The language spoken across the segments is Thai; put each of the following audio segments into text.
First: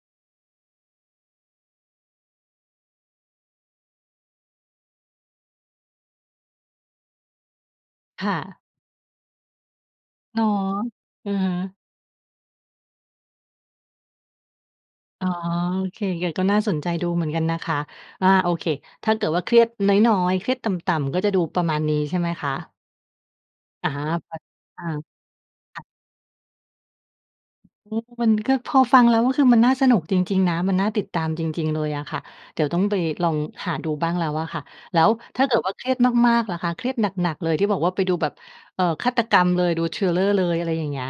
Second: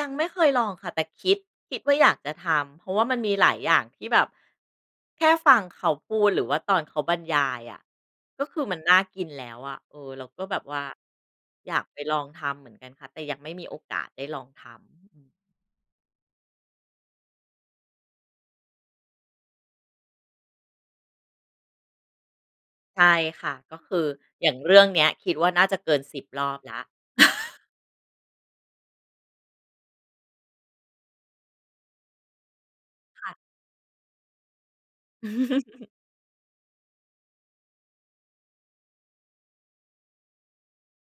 ยังไม่เคยลองค่ะ แต่คิด คิดว่าอยากจะทำ เพราะว่ามันมีหลายอย่างที่แบบ แค่ฟังเขาพูด หรือว่าตอนเขาบรรยายอะ ค่ก็คะ ือมันน่ากินแล้วอะ เออ เราอก๋็อ แบบว่า อือฮึ อยากไปลองทำเหมือนกันค่ะ แต่ยังไม่มีโอกาสได้ลองทำ ฮึ อือ๋อ อ โอเค อย่างเงี้ย ก็น่าสนใจดูเหมือนกันนะคะ อา โอเค ถ้าเกิดว่าเครียดน้อย ๆ เครียดต่ำ ๆ ก็จะดูประมาณนี้ ใช่ไหมคะ? ใช่ค่ะ ก็อะคฮืะ อ พอ อย่างเรือ่อา งเนี้ย คิดว่าน่าจคะ่ะ เกิน 10 รอบแล้ว อือฮึ มันก็ พอฟังแล้ว ก็คือมันน่าสนุกจริง ๆ นะ มันน่าติดตามจริง ๆ เลยอะค่ะ เดี๋ยวต้องไปคลอ่ะ งหาดูบ้างแล้วอะค่ะ แล้วถ้าเกิดว่าเครียดมาก ๆ ล่ะคะ เครียดหนัก ๆ เลย ที่บอกว่าไปดูแบบ เอ่อ ฆาตกรรมเลย ดู Thriller เลย อะไรอย่างเงี้ย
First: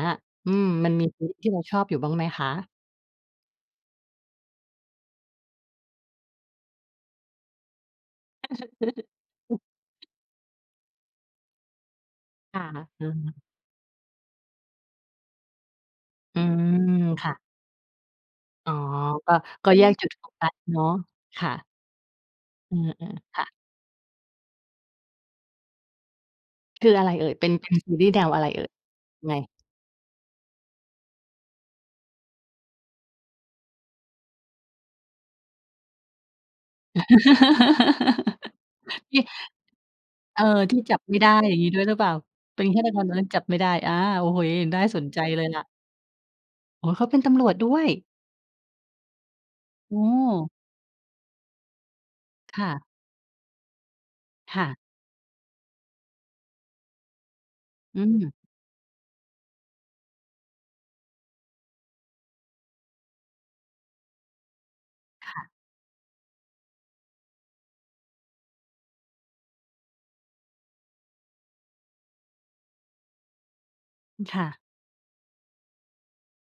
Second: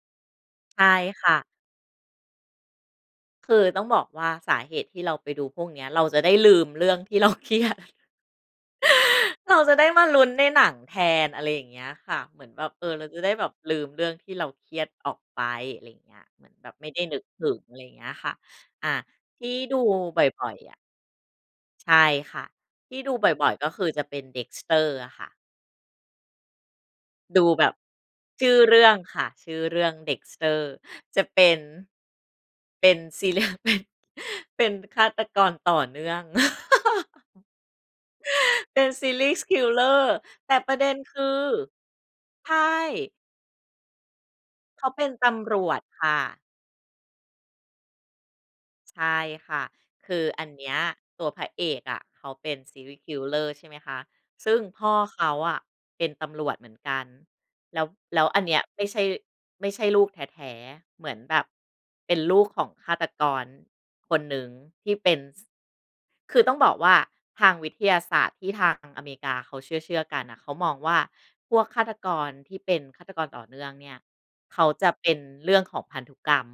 อืม ใช่มันมีซคีร่ีะ ส์ที่เราชอบอยู่บ้างไหมคะ? คือต้องบอกว่า สาเหตุที่เราไปดูพวกเนี้ย เราจะได้ลืมเรื่องที่ เราเครียด เราจะได้มาลุ้นในหนังแทน อะไรอย่างเงี้ยค่ะ เหมือนคแ่บะ บ เออ เเอราจะได้อ แบบลืมเรื่องที่เราเครียดออกไป อะไรอย่างเงี้ย อืเหมือนแบบไม่ม ได้นึกค่ะ ถึง อะไรอย่างเงี้ยค่ะ อ๋อ อา ก็ ที่ก็ดูแยกจุดบโฟกั่อสย ๆ อเะ นาะ ค่ะ ใช่ค่ะ อืที่ดูอ บๆ ค่่ะ อย ๆ ก็คือจะเป็น Dexter อะค่ะ คืออะไรเอ่ย? ดเปู็น แบเป็บ นซีรีย์แนวอะชไรื่อเอ่ย? เรื่องค่ะ ไง ชื่อเรื่อง Dexter จะเป็น เป็น ซีเรียล เป็น เป็นฆาตกรต่อเนื่อง เป็น ที่ serial killer เออ แต่ปทรี่ะเด็จันบไมค่ืไอ ด้ อย่างงี้ด้วยหรือเปล่า? ใชเป็นฆาตรกร่ ตอนนั้นจับไม่ได้ อา โอ้โฮ น่เขาาเสปน็นใจตเลยำรล่ะ วจค่ะ โอ้ เขาเป็นตำรวจด้วย? ใช่ค่ะ โอ้คโืออันฮ เนี้ย ตัวพระเอกอะเขาเป็น ค่ะ serial killer ใช่ไหมคะ ซึ่คง่ะ พ่อเขาอะเป็นตำรวจเหมือนกัน แล้ว อืแล้วม อันเนี้ย ไม่ใช่ ไม่ใช่ลูกแท้ ๆ เหมือนแบบเป็นลูกของฆาตกร คนหนึ่ง ที่เป็น คซ ่ะ คือต้องบอกว่า ทางวิทยาศาสตร์ที่ทางอเมริกาเขาเชื่อ ๆ กันอะ เขามองว่า พวกฆาตกรที่เป็นฆาตกรต่อเนื่องเนี่ย อือ ค่เะ ขาจะเป็นเรื่องของพันธุกรรม